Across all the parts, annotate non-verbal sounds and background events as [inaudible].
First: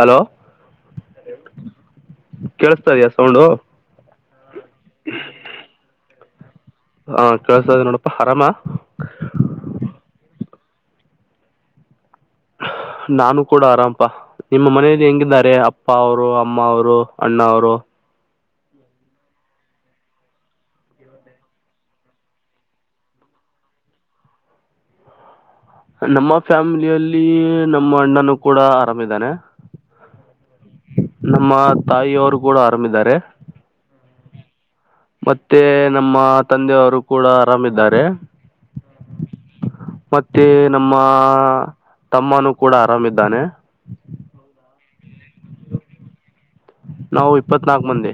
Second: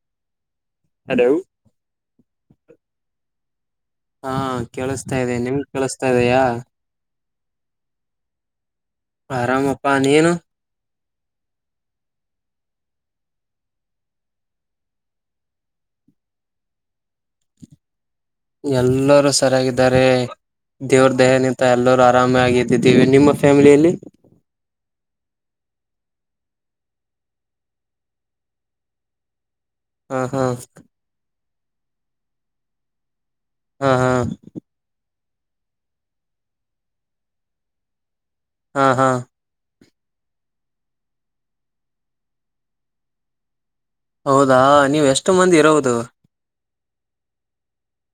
hello hello ಕೇಳಸ್ತ ಇದಯ sound ಹಾ ಕೇಳಿಸ್ತಾ ಇದೆ ನಿಮ್ ಕೇಳಸ್ತಾ ಇದೆಯಾ ಹಾ ಕೇಳಸದ ನೋಡಪಾ ಆರಾಮ ಆರಾಮಪ್ಪಾ ನೀನು ನಾನು ಕೂಡ ಆರಾಮಪ ನಿಮ್ಮ ಮನೆಯಲ್ಲಿ ಹೆಂಗಿದ್ದಾರೆ ಅಪ್ಪ ಅವರು ಅಮ್ಮ ಅವರು ಅಣ್ಣ ಅವರು ಎಲ್ಲರೂ ಸರಿಯಾಗಿದ್ದಾರೆ ದೇವ್ರ ದೆಹ ನಿಂತ ಎಲ್ಲರೂ ಆರಾಮಾಗ್ದಿದ್ದೀವಿ ನಿಮ್ಮ ಫ್ಯಾಮಿಲಿಯಲ್ಲಿ ನಮ್ಮ ಫ್ಯಾಮಿಲಿಯಲ್ಲಿ ನಮ್ಮ ಅಣ್ಣನು ಕೂಡ ಆರಾಮಿದಾನೆ ಹಾ ಹಾ ನಮ್ಮ ತಾಯಿಯವರು ಕೂಡ ಆರಾಮಿದ್ದಾರೆ ಹಾ ಹಾ ಮತ್ತೆ ನಮ್ಮ ತಂದೆಯವರು ಕೂಡ ಆರಾಮಿದ್ದಾರೆ ಹಾ ಹಾ ಮತ್ತೆ ನಮ್ಮ ತಮ್ಮನೂ ಕೂಡ ಆರಾಮಿದ್ದಾನೆ ಹೌದಾ ನೀವು ಎಷ್ಟು ಮಂದಿ ಇರೋದು ನಾವು ಇಪ್ಪತ್ನಾಾಕ ಮಂದಿ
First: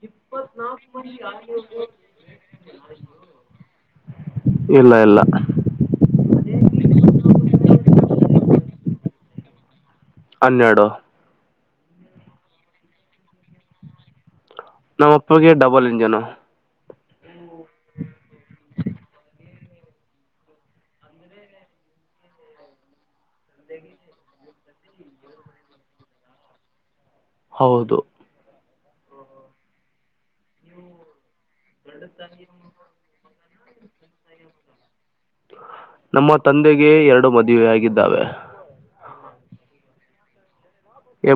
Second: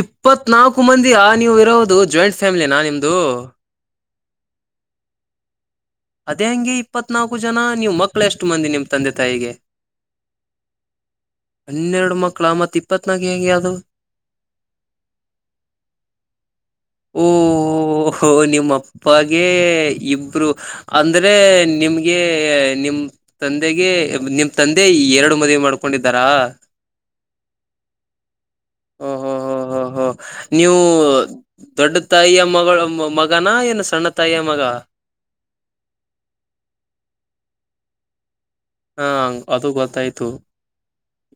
ಇಪ್ಪತ್ತ್ನಾಲ್ಕು ಮಂದಿಯ ನೀವು ಇರೋದು ಜಾಯಿಂಟ್ ಫ್ಯಾಮಿಲಿ ನಾ ನಿಮ್ದು ಇಲ್ಲ ಇಲ್ಲ ಅದೇ ಹೆಂಗೆ ಇಪ್ಪತ್ತ್ ನಾಲ್ಕು ಜನ ನೀವು್ ಮಕ್ಕಳ ಎಷ್ಟು ಮಂದಿ ನಿಮ್ ತಂದೆ ತಾಯಿಗೆ ಹನ್ನೆರಡು ಹನ್ನೆರಡು ಮಕ್ಕಳ ಮತ್ತ ಇಪ್ಪತ್ ನಾಗ ಹೇಗೆ ಯಾದು ನಮ್ಮ ಅಪ್ಪಿಗೆ ಡಬಲ್ ಇಂಜನ್ ಓಹೋ ನಿಮ್ಮಪ್ಪಾಗೆ ಇಬ್ರು ಅಂದ್ರೆ ನಿಮ್ಗೆ ನಿಮ್ ತಂದೆಗೆ ನಿಮ್ ತಂದೆ ಎರಡು ಮದುವ ಮಾಡ್ಕೊಂಡು ಕೊಂಡಿದ್ದಾರಾ ಹೌದು ಹಓ ಹ ಹ ಹ ಹ ನೀವು ದೊಡ್ಡ ತಾಯಿಯ ಮಗಳು ಮ ಮಗನಾ ಏನು ಸಣ್ಣ ತಾಯ ಮಗ ನಮ್ಮ ತಂದೆಗೆ ಎರಡು ಮದುವೆೆಯಾಗಿದ್ದಾವೆ ಹಾ ಅದು ಗೊತ್ತಾಯ್ತು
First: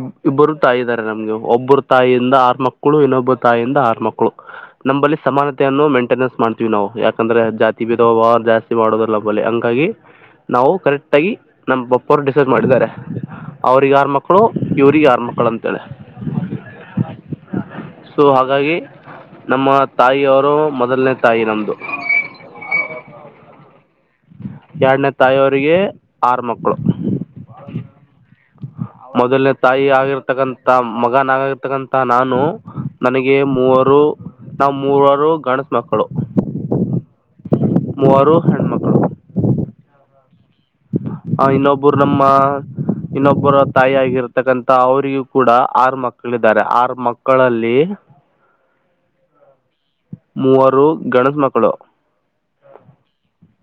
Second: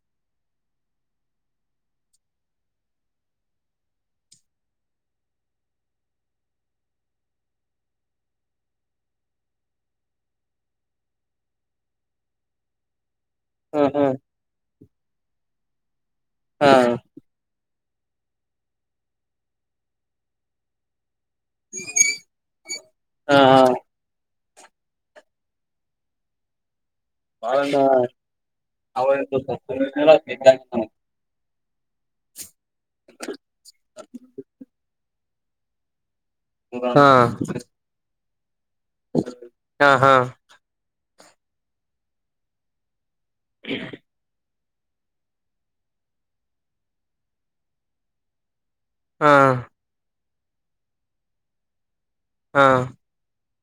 ಬ್ ಇಬ್ಬರು ತಾಯಿ ಇದ್ದಾರೆ ನಮ್ಗೆ ಒಬ್ಬರು ತಾಯಿಯಿಂದ ಆರ್ ಮಕ್ಳು ಇನ್ನೊಬ್ಬರು ತಾಯಿಯಿಂದ ಆರ್ ಮಕ್ಳು ನಂಬಲ್ಲಿ ಸಮಾನತೆಯನ್ನು ಮೇಂಟೆನೆನ್ಸ್ ಮಾಡ್ತೀವಿ ನಾವು ಯಾಕಂದ್ರೆ ಜಾತಿ ಬೀದ ವ ಜಾಸ್ತಿ ಮಾಡೋದಲ್ಲ ಬ ಹಾಗಿ ನಾವು ಕರೆಕ್ಟ್ ಆಗಿ ನಮ್ಮ ಬಪ್ಪರು ಡಿಸಸ್ ಮಾಡಿದ್ದಾರೆ ಹ್ಮ್ ಹ್ಮ್ ಇವಿಗೆ ಯಾರ ಮಕ್ಕಳು ಅಂತೇಳ ಹಾ ಸೊ ಹಾಗಾಗಿ ನಮ್ಮ ತಾಯಿಯವರು ಮೊದಲನೇ ತರ್ದು ಎರಡನೇ ತಾಯಿಯ ಅವರಿಗೆ ಆರು ಮಕ್ಕಳು ಮೊದಲ್ನೇ ತಾಯಿ ಆಗಿರ್ತಕ್ಕಂತ ಮಗನ ಆಗಾಗಿರ್ತ ಇತಕ್ಕಂತ ನಾನು ನನಗೆ ಮೂವರು ನಾ ಮೂರರು ಗಣಸ ಮಕ್ಕಳು ಹಾ ಅವರು ಹೆಣ್ಮ ಹಾ ಹಾ ಹ ಇನ್ನೊಬ್ಬರು ನಮ್ಮ ಇನ್ನೊಬ್ಬರ ತಾಯಿ ಆಗಿರ್ತಕ್ಕಂ ಅವರಿಗೂ ಕೂಡ ಆರು ಮಕ್ಕಳಾರೆ ಆರು ಮಕ್ಕಳಲ್ಲಿ ಹಾ ಮೂವರು ಗಣೇಶ ಮಕ್ಕಳು ಹಾ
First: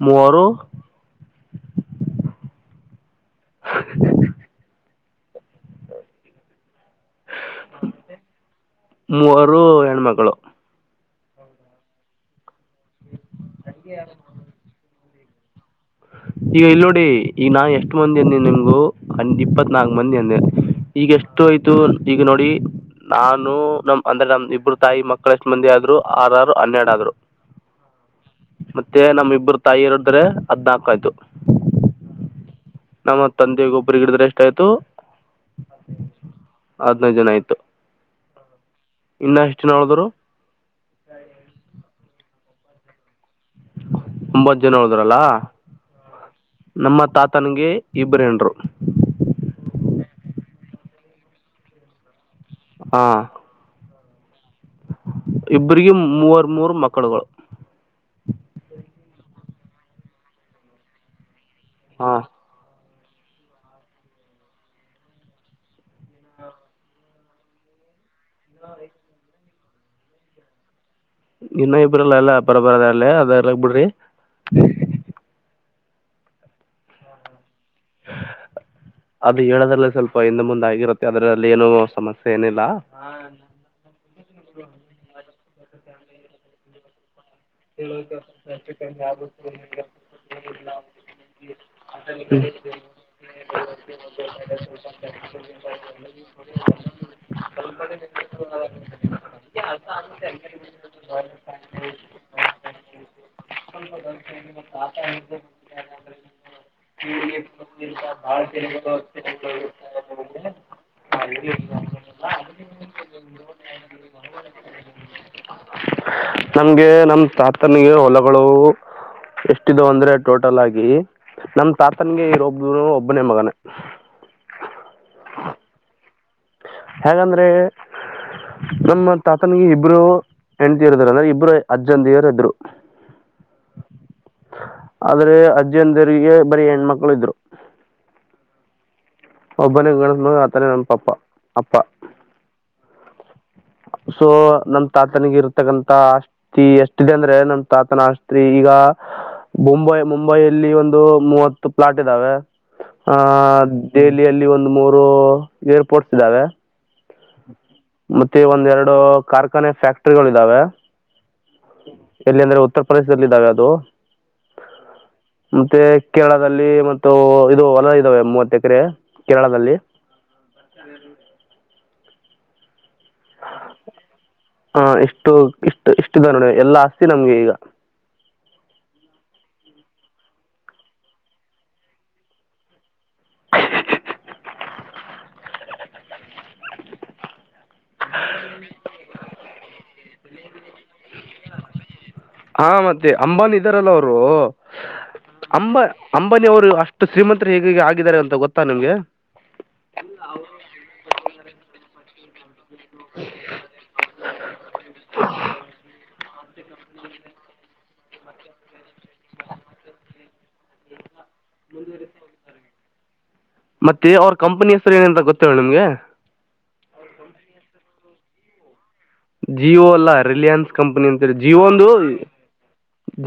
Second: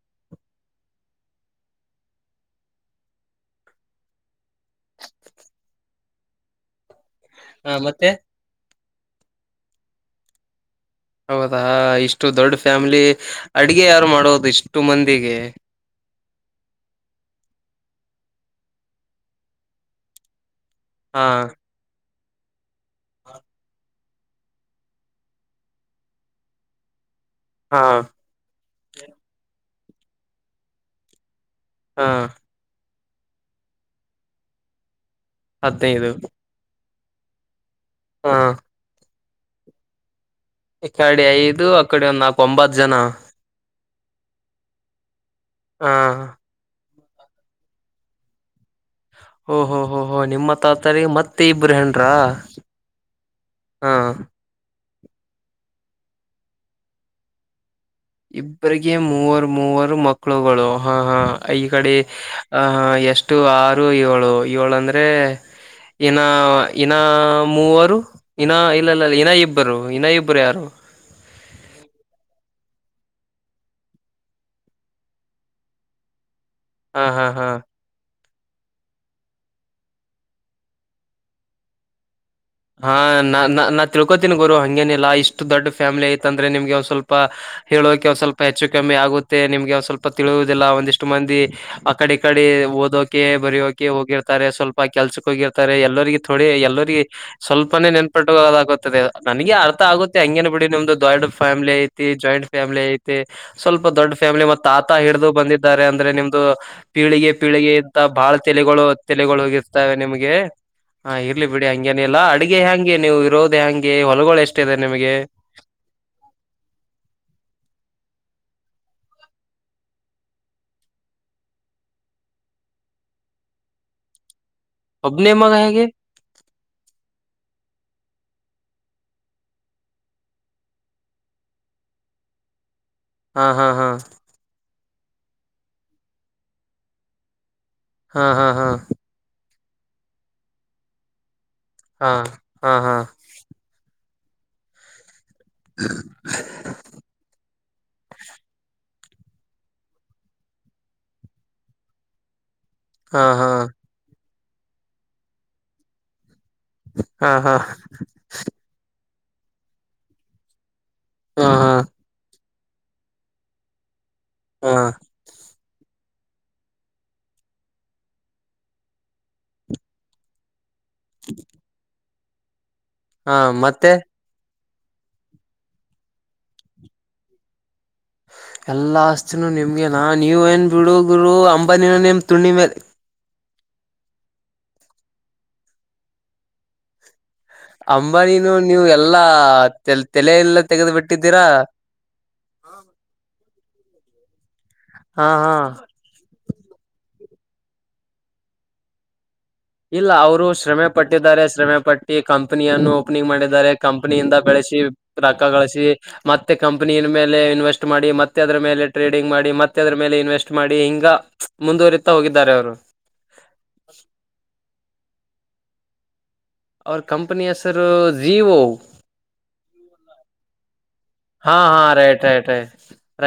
ಮರುೋ ಹ ಹಾ ಮತ್ತೆ ಮೂವರು ಹೆಣ್ಮಕ್ಕಳು ಹೌದಾ ಇಷ್ಟು ದೊಡ್ಡ ಫ್ಯಾಮಿಲಿ ಅಡಗೆ ಯಾರು ಮಾಡೋದು ಇಷ್ಟು ಮಂದಿಗೆ ಈಗ ಇಲ್ ನೋಡಿ ಈಗ ನಾ ಎಷ್ಟು ಮಂದಿ ಅಂದೇ ನಿಮ್ಗು ಇಪ್ಪತ್ ನಾಲ್ಕು ಮಂದಿ ಅಂದೆ ಈಗ ಹಾ ಎಷ್ಟು ಆಯ್ತು ಈಗ ನೋಡಿ ನಾನು ನಮ ಒಂದ್ರೆ ನಮ್ ಇಬ್ಬರು ತಾಯಿ ಮಕ್ಕಳ ಎಷ್ಟ್ ಮಂದಿ ಆದ್ರು ಆರರು ಹನ್ನೆರಡ್ ಆದ್ರು ಹಾ ಮತ್ತೆ ನಮ ಇಬ್ಬ್ರ ತಾಯಿ ಇರಿದ್ರೆ ಹದ್ನಾಕು ಆಯ್ತು ಹಾ ನಮ್ಮ ತಂದೆ ಒಬ್ರ ಗಿಡಿದ್ರೆ ಎಷ್ಟ ಆಯ್ತು ಹದಿನೈದು ಹದ್ನೈದು ಜನ ಆಯ್ತು ಹಾ ಇನ್ನ ಎಷ್ಟ ನಾಳಿದ್ರು ಇಕಡೆ ಐದು ಅಕಡೆ ಒಂದು ನಾಕ ಒಂಬತ್ತು ಜನ ಒಂಬತ್ ಜನ ಹಳಿದ್ರಲ್ಲ ಹಾ ನಮ್ಮತ್ ತಾತನಗೆ ಇಬ್ರೇನ್ರು ಓಹ ಹೋ ಹೋ ನಿಮ್ಮ ತಾತರಿ ಮತ್ತೆ ಇಬ್ಬರು ಹೆಏನ್ರಾ ಹಾ ಹಾ ಇಬ್ರಗ ಮೂವರ್ ಮೂರು ಮಕ್ಕಳುಗಳು ಇಬ್ರರಿಗೆ ಮೂವರು ಮೂವರು ಮಕ್ಕಳುಗಳು ಹಾ ಹಾ ಈ ಕಡೆ ಹಾಂ ಆಹ ಎಷ್ಟು ಆರು ಏಳು ಏಳು ಅಂದ್ರೆ ಇನ್ನ ಇನ್ನ ಮೂವರು ಇನ್ನ ಇಲ್ಲ ಇ ಇ ಇನ್ನ ಇಬ್ಬರು ಇನ್ನ ಇಬ್ಬರು ಯಾರು ಇನ್ನುೂ ಇಬ್ರಲ್ಲ ಎಲ್ಲ ಪರಬರದ ಅಲ್ಲ ಅದರಗ್ ಬಿಡ್ರಿ ಹಾ ಹಾ ಹಾ ಅದು ಹೇಳೋದ್ರಲ್ಲ ಸ್ವಲ್ಪ ಇಂದ ಮುಂದೆ ಆಗಿರುತ್ತೆ ಅದ್ರಲ್ಲಿ ಏನು ಸಮಸ್ಯೆ ಏನಿಲ್ಲ ಹಾ ನಾ ನಾನ್ ತಿಳ್ಕೋತೀನಿ ಗೋರು ಹಂಗೇನಿಲ್ಲ ಇ ದೊಡ್ ಫ್ಯಾಮಿಲಿ ಐತ ಅಂದ್ರೆಮಗೆ ಒಸ್ವಲ್ಪ ಹೇಳೋಕೆ ಒ ಸ್ವಲ್ಪ ಹೆಚ್ಚು ಕಮ್ಮಿ ಆಗುತ್ತೆ ನಿಮ್ಗೆ ಒ ಸ್ವಲ್ಪ ತಿಳಿಯುವುದಿಲ್ಲ ಒಂದಿಷ್ಟು ಮಂದಿ ಆಡೆ ಕಡೆ ಕಡೆ ಓದೋಕೆ ಬರಯಕೆ ಹೋಗಿರ್ತಾರೆ ಸ್ವಲ್ಪ ಕೆಲ್ಸಕ್ ಹೋಗಿರ್ತಾರೆ ಎಲ್ಲರಿಗೆ ಥೋಡೆ ಎಲ್ಲರಿಗೆ ಸ್ವಲ್ಪನೇ ನೆನ್ಪಟ್ಟು ಹೋದಾಗುತ್ತದೆ ನನಗೆ ಅರ್ಥ ಆಗುತ್ತೆ ಹಂಗೇನ ಬಿಡಿ ನಿಮ್ದು ದೊಡ್ ಫ್ಯಾಮಿಲಿ ಐತಿ ಜಾಯಿಂಟ್ ಫ್ಯಾಮಿಲಿ ಐತೆ ಸ್ವಲ್ಪ ದೊಡ್ಡ ಫ್ಯಾಮಿಲಿ ಮತ್ತ ಆತ ಹಿಡಿದು ಬಂದಿದ್ದಾರೆ ಅಂದ್ರೆ ನಿಮ್ದು ಪೀಳಿಗೆ ಪೀಳ ಇಂತ ಬಾಳ ತೆಗಳು ತೆಲೆಗಳು ಹೋಗಿರ್ತವೆ ನಿಮಗೆ ಇರ್ಲಿ ಬಿಡಿ ಹಗೆ ಹಾ ಅಡ್ಗೆ ಹೆಯಾಂಗೆ ನೀವು ಇರೋದು ಹೆಯಾಂಗೆ ಹೊಲಗಳು ಎಷ್ಟಿದೆ ನಿಮಗೆ ನಮ್ಗೆ ನಮ್ ತಾತನಿಗೆ ಹೊಲಗಳು ಎಷ್ಟಿದು ಅಂದ್ರೆ ಟೋಟಲ್ ಆಗಿ ನಮ ತಾತನ್ಗೆ ಇರೊಬ್ರು ಒಬ್ಬನೇ ಮಗನ ಒಬ್ಬನ್ ಮಗೆಗೆ ಹೇಗಂದ್ರೆ ನಮ್ಮ ತಾತನಿಗೆ ಇಬ್ರು ಹೆಂಡತಿಯರು ಇದರು ಅಂದ್ರೆ ಇಬ್ರು ಅಜ್ಜಂತಿಯರು ಇದ್ರು ಹಾ ಹಾ ಹಾ ಆದ್ರೆ ಅಜ್ಜಿನ್ ದರಿಗೆ ಬರಿ ಹೆಣ್ಮಕ್ಳು ಇದ್ರು ಹಾ ಹಾ ಹಾ ಒಬ್ಬನೇ ಗ ಆತನೇ ನನ್ನ ಪಾಪ್ಪ ಹಾ ಹಾ ಹಾ ಸೊ ನಮ ತಾತನಿಿಗೆ ಇರ್ತಕ್ಕಂತ ಆಸ್ತಿ ಎಷ್ಟಿದೆ ಅಂದ್ರೆ ನಮ ಾತನಸ್ತ್ರಿ ಈಗ ಮುಂಬೈ ಮುಂಬೈಲ್ಲಿ ಒಂದು ಮೂವತ್ತು ಪ್ಲಾಟ್ ಇದ್ದಾವೆ ಹಾ ಹಾ ಆಹ ದೆಹಲಿಯಲ್ಲಿ ಒಂದ್ ಮೂರು ಏರ್ಪೋರ್ಟ್ಸ್ ಇದ್ದಾವೆ ಹಾ ಹಾ ಒಂದ ಎರಡು ಕಾರ್ಖಾನೆ ಫ್ಯಾಕ್ಟರಿಗಳು ಇದ್ದಾವೆ ಹಾ ಎಲ್ಲಿ ಅಂದ್ರೆ ಉತ್ತರ ಪ್ರದೇಶದಲ್ಲಿ ಇದಿದ್ದಾವೆ ಅದು ಹಾ ಮತ್ತೆ ಕೇರಳದಲ್ಲಿ ಮತ್ತು ಇದು ಹೊಲ್ಲ ಇದ್ದಾವೆ ಮೂವತ್ತ ಎಕರೆ ಕೇರಳದಲ್ಲಿ [inaudible] ಹಾ ಮತ್ತೆ ಹಾ ಇಷ್ಟು ಇಷ್ಟ ಇಷ್ಟಿದೆ ನೋಡಿ ಎಲ್ಲಾ ಆಸ್ತಿ ನಮ್ಗೆ ಈಗ [inaudible] ಎಲ್ಲ ಆಸ್ತಿನೂ ನಿಮಗೆ ನಾ ನೀವ ಏನು ಬಿಡುಗರು ಅಂಬನಿನ ನಿಮ್ಮ ತುಂಡಿ ಮೇಲೆ [inaudible] ಅಂಬಾನಿನನು ನೀವು ಎಲ್ಲಾ ತಲ ಎಲ್ಲ ತೆಗೆದು ಬಿಿಟ್ಟು ಹಾ ಮತ್ತೆ ಅಂಬಾನಿ ಇದಾರಲ್ಲ ಅವರು ಹಾ ಹಾ ಅಂಬ ಅಂಬಾನಿ ಅವರು ಅಷ್ಟು ಶ್ರೀಮಂತರು ಹೇಗೆ ಆಗಿದ್ದಾರೆ ಅಂತ ಗೊತ್ತಾ ನಿಮ್ಗೆ ಇಲ್ಲ ಅವರು ಶ್ರಮೆ ಪಟ್ಟಿದ್ದಾರೆ ಶ್ರಮೆ ಪಟ್ಟಿ ಕಂ ಕಂನಿಯನ್ನು ಓಪನಿಂಗ್ ಮಾಡಿದ್ದಾರೆ ಕಂಪನಿಯಿಂದ ಬೆಳೆಸಿ ರಕ್ಕ ಗಳಸಿ ಮತ್ತೆ ಕಂಪನಿಯ ಮೇಲೆ ಇನ್ವೆಸ್ಟ್ ಮಾಡಿ ಮತ್ತೆ ಅದ್ರ ಮೇಲೆ ಟ್ರೇಡಿಂಗ್ ಮಾಡಿ ಮತ್ತೆ ಅದ್ರ ಮೇಲೆ ಇನ್ವೆಸ್ಟ್ ಮಾಡಿ ಹಿಂಗ ಮುಂದುವರಿತಾ ಹೋಗಿದ್ದಾರೆ ಅವರು ಮತ್ತೆ ಅವ್ರ ಕಂಪನಿ ಹೆಸರು ಏನ ಅಂತ ಗೊತ್ತೇವ ನಿಮ್ಗೆ ಅವ್ರ ಕಂಪನಿಯ ಸರ್ ಜೀವೋ ಜಿಯೋ ಅಲ್ಲ ರಿಲಯನ್ಸ್ ಕಂಪನಿ ಅಂತೇಳಿ ಹಾ ಜಿಯೋ ಹಾ ಒಂದು ರೇಟ್ ರೇಟ್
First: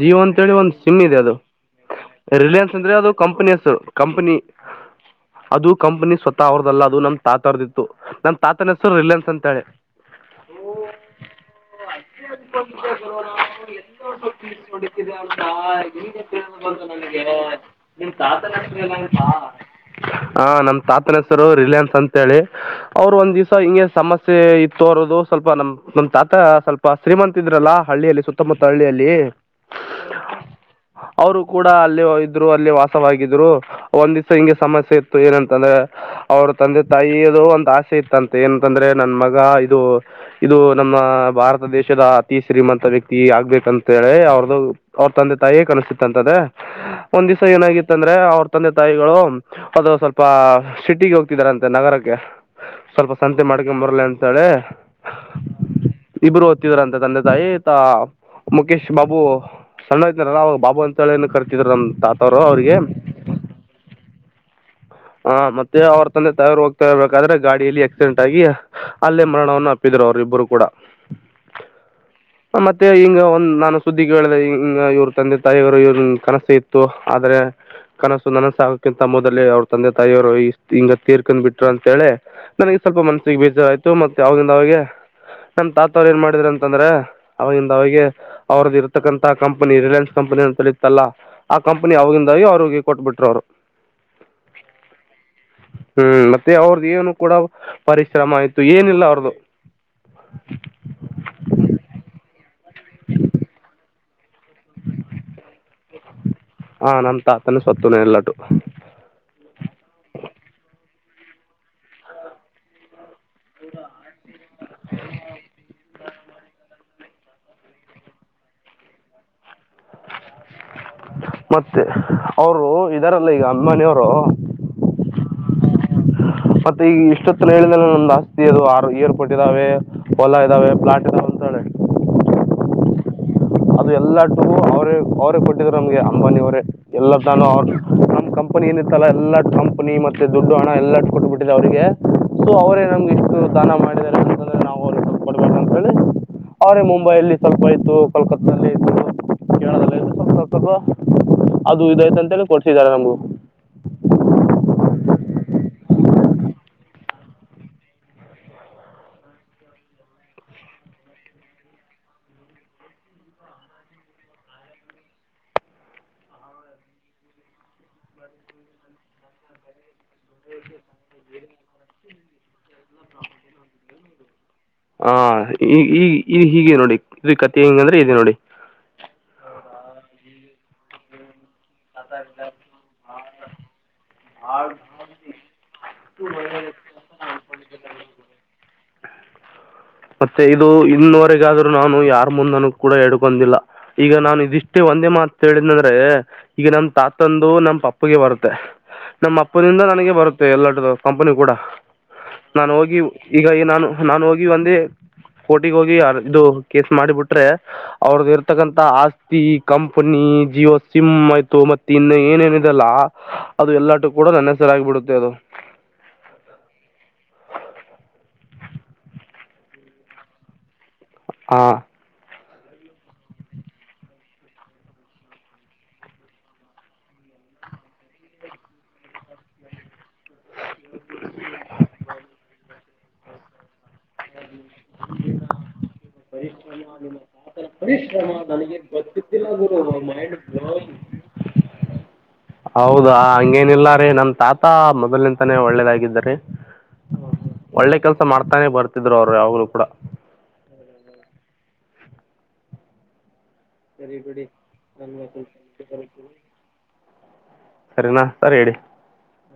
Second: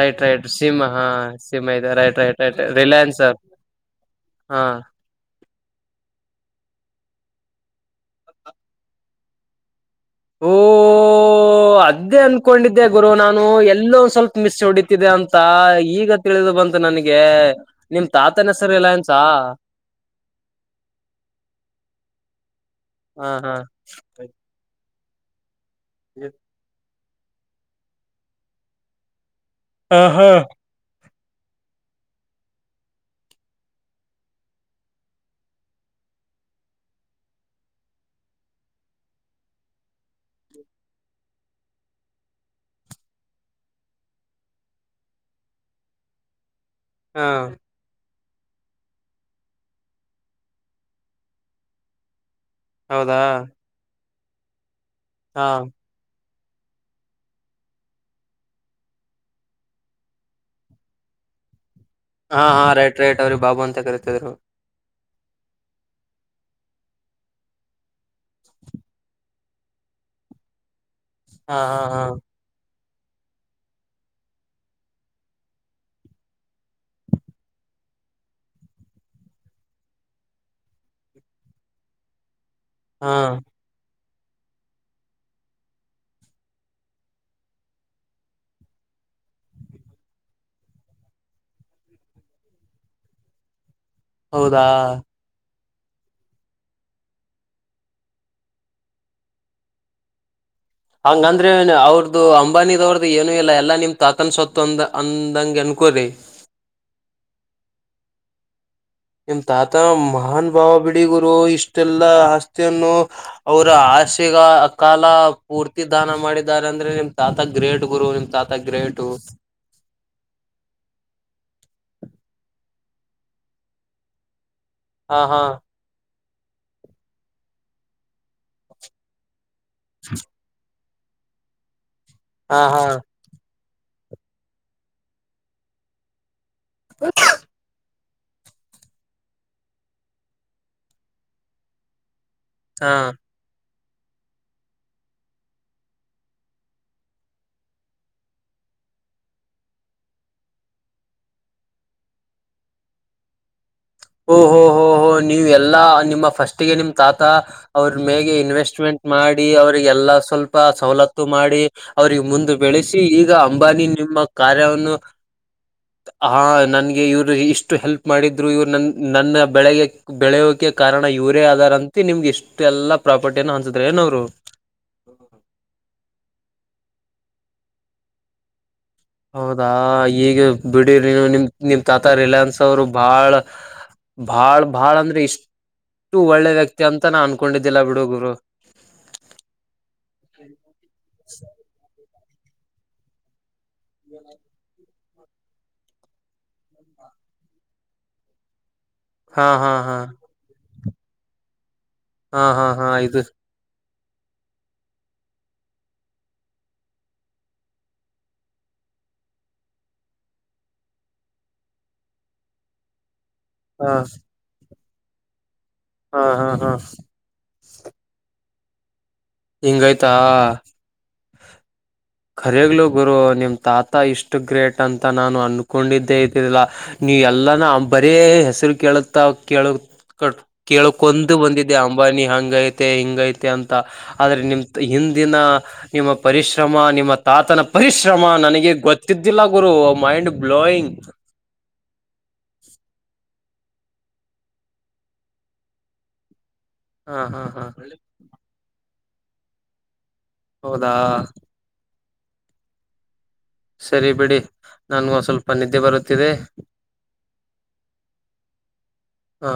ಜಿಯೋ ರೈಟ್ ಅಂತೇಳಿ ಒಂದು ಸಿಮ್ ಹಾ ಇದೆ ಅದು ಸಿಮ್ ಐದೆ ರೈಟ್ ರೈಟ್ ರೈಟ್ ರಿಲಯನ್ಸ್ ಅಂದರೆ ಅದು ರಿಲಯನ್ಸ್ರ್ ಕಂಪನಿ ಹೆಸರು ಕಂಪನಿ ಹಾ ಅದು ಕಂಪ್ನಿ ಸ್ವತ ಅವ್ರದಲ್ಲ ಅದು ನಮ್ ತಾತಡ್ದಿತ್ತು ನಮ್ ತಾತನ ಹೆಸರು ರಿಲಯನ್ಸ್ ಅಂತ ಹೇಳೆ ಓ ಅದೇ ಅನ್ಕೊಂಡಿದ್ದೆ ಗುರು ನಾನು ಎಲ್ಲೋ ಒಂದ್ ಸ್ವಲ್ಪ ಮಿಸ್ ಹೊಡಿತಿದೆ ಅಂತ ಈಗ ತಿಳಿದ್ ಬಂತು ನನಗೆ ನಿಮ್ ತಾತನ ಹೆಸರಿ ಲಯನ್ಸಾ ಹ ನಮ್ ತಾತನ ಹೆಸರು ರಿಲಯನ್ಸ್ ಅಂತೆ ಹೇಳಿ ಅವರು ಹಾ ಒಂದ್ ಹಾ ದಿವ್ಸ ಹಿಂಗೆ ಸಮಸ್ಯೆ ಇತ್ತು ಅರೋದು ಸ್ವಲ್ಪ ನಮ್ ನಮ್ ತಾತ ಸ್ವಲ್ಪ ಪ ಶ್ರೀಮಂತತ್ ಇದ್ರಲ್ಲ ಹಳ್ಳಿಯಲ್ಲಿ ಸುತ್ತಮುತ್ತ ಹಳ್ಳಿಯಲ್ಲಿ ಹ ಹಾ ಅವರು ಕೂಡ ಅಲ್ಲಿ ಇದ್ರು ಅಲ್ಲಿ ವಾಸವಾಗಿದ್ರು ಒಂದ್ ದಿವಸ ಹಿಂಗೆ ಸಮಸ್ಯೆ ಇತ್ತು ಏನಂತಂದ್ರೆ ಅವ್ರ ತಂದೆ ತಾಯಿಯದು ಒಂದ್ ಆಸೆ ಇತ್ತಂತೆ ಏನಂತಂದ್ರೆ ನನ್ ಮಗ ಇದು ಇದು ನಮ್ಮ ಭಾರತ ದೇಶದ ಅತಿ ಶ್ರೀಮಂತ ವ್ಯಕ್ತಿ ಆಗ್ಬೇಕಂತೆ ಅವ್ರದು ಅವ್ರ ತಂದೆ ತಾಯೇ ಕನಸ್್ತಿತ್ತ ಅಂತದ ಹಾ ಒಂದ್ ದಿವಸ ಏನಾಗಿತ್ತ ಅಂದ್ರೆ ಅವ್ರ ತಂದೆ ತಾಯಿಗಳು ಅದು ಸ್ವಲ್ಪ ಸಿಟಿಗೆ ಹೋಗ್ತಿದಾರಂತೆ ನಗರಕ್ಕೆ ಸ್ವಲ್ಪ ಹೌದಾ ಸಂತೆ ಮಾಡ್ಕೊ ಬರ್ಲಿ ಅಂತಳೆ ಹಾ ಇಬ್ರು ಓದ್ತಿದ್ರಂತೆ ತಂದೆ ತಾಯಿ ತ ಮು ಮುಕೇಶ್ ಬಾಬು ಸಣ್ಣದ ಇದ್ನ ಅವಾಗ ಬಾಬು ಅಂತ ಹೇಳ ಏ ಕರ್ತಿದ್ ನಮ್ದು ಹಾ ಹಾ ರೈಟ್ ರೈಟ್ ಅವ್ರಿ ಬಾಬು ಅಂತ ಕರತಿದ್ರು ಹಾ ಮತ್ತೆ ಅವ್ರ ತಂದೆ ತಯಾರು ಹೋಗ್ತಾ ಇರ್ಬೇಕಾದ್ರೆ ಗಾಡಿಯಲ್ಲಿ ಆಕ್ಸಿಡೆಂಟ್ ಆಗಿ ಅಲ್ಲೇ ಮರಣವನ್ನು ಪ್ಪಿದರು ಅವರು ಇಬ್ಬರು ಕೂಡ ಹಾ ಹಾ ಹಾ ಮತ್ತೆ ಈಂಗ ಒಂದ್ ನಾನು ಸುದ್ದಿ ಕೇಳಿದ ಹ ಇವ್ರ ತಂದೆ ತಾಯಿಯವರು ಇವ್ರ ಕನಸ ಇತ್ತು ಆದ್ರೆ ಕನಸು ನನಸಾಗಕಕಿಂತ ಮೊದದಲ್ಲಿ ಅವ್ರ ತಂದೆ ತಾಯಿಯವರು ಹಿಂಗ ತೀರ್ಕೊಂಡ್ ಬಿಟ್ರು ಅಂತ ಹೇಳಿ ನನಗೆ ಸ್ವಲ್ಪ ಹಾ ಮನ್ಸಿಗೆ ಬೀಜ ಆಯ್ತು ಮ ಅವವಾಗಿಂದ ಅವಿಗೆ ನನ್ ತಾತ ಅವ್ರು ಏನ್ ಮಾಡಿದಿದ್ದಾರೆ ಅಂತಂದ್ರೆ ಅವವಾಗಿಂದ ಅವಿಗೆ ಅವ್ರ್ದು ಇರ್ತಕ್ಕಂತಹ ಕಂಪನಿ ರಿಲಯನ್ಸ್ ಕಂಪನಿ ಅಂತೇಳಿ ಇತ್ತಲ್ಲ ಆ ಕಂಪನಿ ಅವಗಿಂದಾಗೆ ಅವ್ರುಅವ್ರಿಗೆ ಕೊಟ್ಬಿಟ್ರು ಅವ್ರು ಹೌದಾ ಹ್ಮ್ ಮತ್ತೆ ಅವ್ರ್ದ ಏನು ಕೂಡ ಪರಿಶ್ರಮ ಆಯ್ತು ಏನಿಲ್ಲ ಅವ್ರದುು ಹಂಗಂದ್ರೆ ಅವ್ರದ್ದು ಅಂಬಾನಿಿದವ್ರದು ಏನುೂ ಇಲ್ಲ ಎಲ್ಲಾ ನಿಮ್ ತಾತನ್ ಸೊತ್ ಅಂದ ಜ್ಞಾನ ಕ ಹ ಅಡಿಗುರು ಇಷ್ಟೆಲ್ಲಾ ಆಸ್ತಿಯನ್ನು ಅವರು ಆಸೆಗ ಕಾಲ ಪೂರ್ತಿ ದಾನ ಮಾಡಿದ್ದಾರೆ ಅಂದ್ರೆ ನಿಮ ತಾತ ಗ್ರೇಟ್ ಗುರು ನಿಮ್ ತಾತ ಗ್ರೇಟ್ ಮತ್ತೆ ಅವರು ಇದಾರಲ್ಲ ಈಗ ಅಂಬಾನಿಯವರು ಹಾ ಹಾ ಮತ್ತೆ ಈಗ ಇಷ್ಟೊತ್ತನ ಹೇಳಿದನಲ ಆಸ್ತಿರೊದು [inaudible] ಆರು ಏರ್ಪೋರ್ಟ್ ಇದ್ದಾವೆ ಓಲಾ ಇದಾವೆ ಪ್ಲಾಟ್ ಂತಳೆ [inaudible] ಹಾ ಹಾ ಅದು ಎಲ್ಲಾದ್ಕುನು ಅವ್ರೇ ಅವ್ರೇ ಕೊಟ್ಟಿದ್ರು ನಮ್ಗೆ ಅಂಬಾನಿವರೇ ಎಲ್ಲ ತಾನು ಅವ್ರ್ ನಮ್ ಕಂಪನಿ ಏನಿತ್ತಲ್ಲ ಎಲ್ಲಾ ಕಂಪ್ನಿ ಮತ್ತೆ ದುಡ್ಡು ಹಣ ಎಲ್ಲಾ ಕೊಟ್ಬಿಟ್ಟಿದೆ ಅವ್ರಗೆ ಸೊ ಅವ್ರೆ ಹಾ ನಮ್ಗೆ ಇಷ್ಟು ದಾನ ಮಾಡಿ ಬೇರೆ ಹೋದ್ರೆ ನಾವು ಅವ್ರುಗ್ ದುಡ್ ಕೊಡ್ಬೇಕಂತೇಳಿ ಅವ್ರೇ ಮುಂಬೈಲ್ಲಿ ಸ್ವಲ್ಪ ಇದ್ದು ಕಲ್ಕತ್ತಲ್ಲಿ ೇಳ [inaudible] ಸ್ವಲ್ಪ ಸ್ವಲ್ಪ ಅದು ಇದಾಯ್ತ ಅಂತ ಕೊಡ್ತಿದ್ದಾರೆ ನಮಗು ಓಹೊ ಹೋ ನೀವೆಲ್ಲಾ ನಿಮ್ಮ ಫಸ್ಟ್ಗೆ ನಿಮ್ ತಾತ ಅವ್ರ ಮೇಗೆ ಇನ್ವೆಸ್ಟ್ಮೆಂಟ್ ಮಾಡಿ ಅವ್ರಿಗೆಲ್ಲಾ ಸ್ವಲ್ಪ ಸವಲತ್ತು ಮಾಡಿ ಅವ್ರಿಗೆ ಮುಂದೆ ಬೆಳೆಸಿ ಈಗ ಅಂಬಾನಿ ನಿಮ್ಮ ಕಾರ್ಯವನ್ನು ಆ ನನ್ಗೆ ಇವ್ರು ಇಷ್ಟು ಹೆಲ್ಪ್ ಮಾಡಿದ್ರು ಇವರು ನನ್ ನನ್ನ ಬೆಳೆಗೆ ಬೆಳೆಯೋಕೆ ಕಾರಣ ಇವರೇ ಆದಾರಂತ ನಿಮ್ಗೆ ಇಷ್ಟ್ ಹಾ ಈ ಈ ಈ ಹೀಗೆ ನೋಡಿ ಇಕತಿ ಹೇಳೊದಂದ್ರೆ ಇದೆ ನೋಡಿ ಹೌದಾ ಈಗ ಬಿಡಿರಿ ನಿನ್ ನಿಮ್ ತಾತ ರಿಲಯನ್ಸ್ ಅವರು ಬಾಹ್ಳ ಬಾಳ್ ಬಾಳ್ ಅಂದ್ರೆ ಇಷ್ಟ್ ಇಷ್ಟು ಒಳ್ಳೆ ವ್ಯಕ್ತಿ ಅಂತ ನಾ ಅನ್ಕೊಂಡಿದ್ದಿಲ್ಲ ಬಿಡುಗುರು ಮತ್ತೆ ಇದು ಇನ್ ವರೆಗಾದ್ರುನು ನಾನು ಯಾರ್ ಮುಂದನು ಕೂಡ ಹೇಡ್ಕೊಂದಿಲ್ಲ ಈಗ ನಾನು ಇದಿಷ್ಟೇ ಒಂದ್ ಒಂದೆ ಮಾತ್ ಹೇಳಿದ್ನಂದ್ರೆ ಈಗ ನಮ್ ತಾತಂದು ನಮ್ ಪಪ್ಪಗೆ ಬರುತ್ತೆ ನಮ್ಮ ಹಾ ಹಾ ಅಪ್ಪನಿಂದ ಹಾ ನನಗೆ ಬರುತ್ತೆ ಎಲ್ಲದುವೆ ಕಂಪನಿ ಕೂಡ ಹಾ ಹಾ ನಾನ್ ಹಾ ಹೋಗಿ ಇದು ಈಗ ಈ ನಾನು ನಾನು ಹೋಗಿ ಒಂದೇ [unintelligible] ಕೋರ್ಟಿಗೆ ಹೋಗಿ ಆರ್ ಇದು ಕೇಸ್ ಮಾಡಿಬಿಟ್ರೆ ಅವ್ರ್ದ ಇರ್ತಕ್ಕಂತ ಆಸ್ತಿ ಕಂಪನಿ ಜಿಯೋ ಸಿಮ್ ಆಯ್ತು ಮತ್ತೆ ಇನ್ನೂ ಏನೇನಿದಯಲ್ಲ ಅದು ಎಲ್ಲಾಟು ಕೂಡ ನನ್ನ ಹೆಸರ ಆಗಿಬಿಡುತ್ತೆ ಅದು ಹಾಹಾ ಹಾ ಹಿಂಗಯ್ತಾ ಹಾ ಕರೆಗ್ಲು ಗುರು ನಿಮ್ ತಾತ ಇಷ್ಟು ಗ್ರೇಟ್ ಅಂತ ನಾನು ಅನ್ಕೊಂಡಿದ್ದೆ ಇದಿಲ್ಲ ನೀ ಎಲ್ಲಾನ ಬರೀ ಹೆಸ್ರು ಕೇಳುತ್ತವ್ ಕೇಳ್ ಕೇಳ್ಕೊಂಡ್ ಬಂದಿದೆೆ ಅಂಬಾನಿ ಹಂಗ ಐತೆ ಹಿಂಗ ಐತೆ ಅಂತ ತ ಆದ್ರೆ ನಿಮ್ ಪ್ರಿ ಹಿಂದಿನ ನಿಮ್ಮ ಪರಿಶ್ರಮ ಮ್ಮ ನಿಮ್ಮ ತಾತನ ಪರಿಶ್ರಮ ನನಗೆ ಗೊತ್ತಿದ್ದಿಲ್ಲ ಗುರು ಮೈಂಡ್ ಬ್ಲೋಯಿಂಗ್ [unintelligible] ಹೌದಾ ಹಂಗೇನಿಲ್ಲ ರೀ ನನ್ ತಾತ ಮೊದಲಂತಾನೇ ಒಳ್ಳೇದಾಗಿದ್ ರಿ ಹಾಹಾ ಹಾ ತನೆ ಬರ್ತಿದ್ರು ಅವರು ಯಾವಾಗಲು ಕೂಡ ಹೌದಾ ಸರಿ ಬಿಡಿ ನಾನಗ ಸ್ವಲ್ಪ ನಿದ್ದೆ ಬರುತ್ತಿದೆ ಸರಿನಾ ಸರಿ ಹೇಳಿ ಹಾ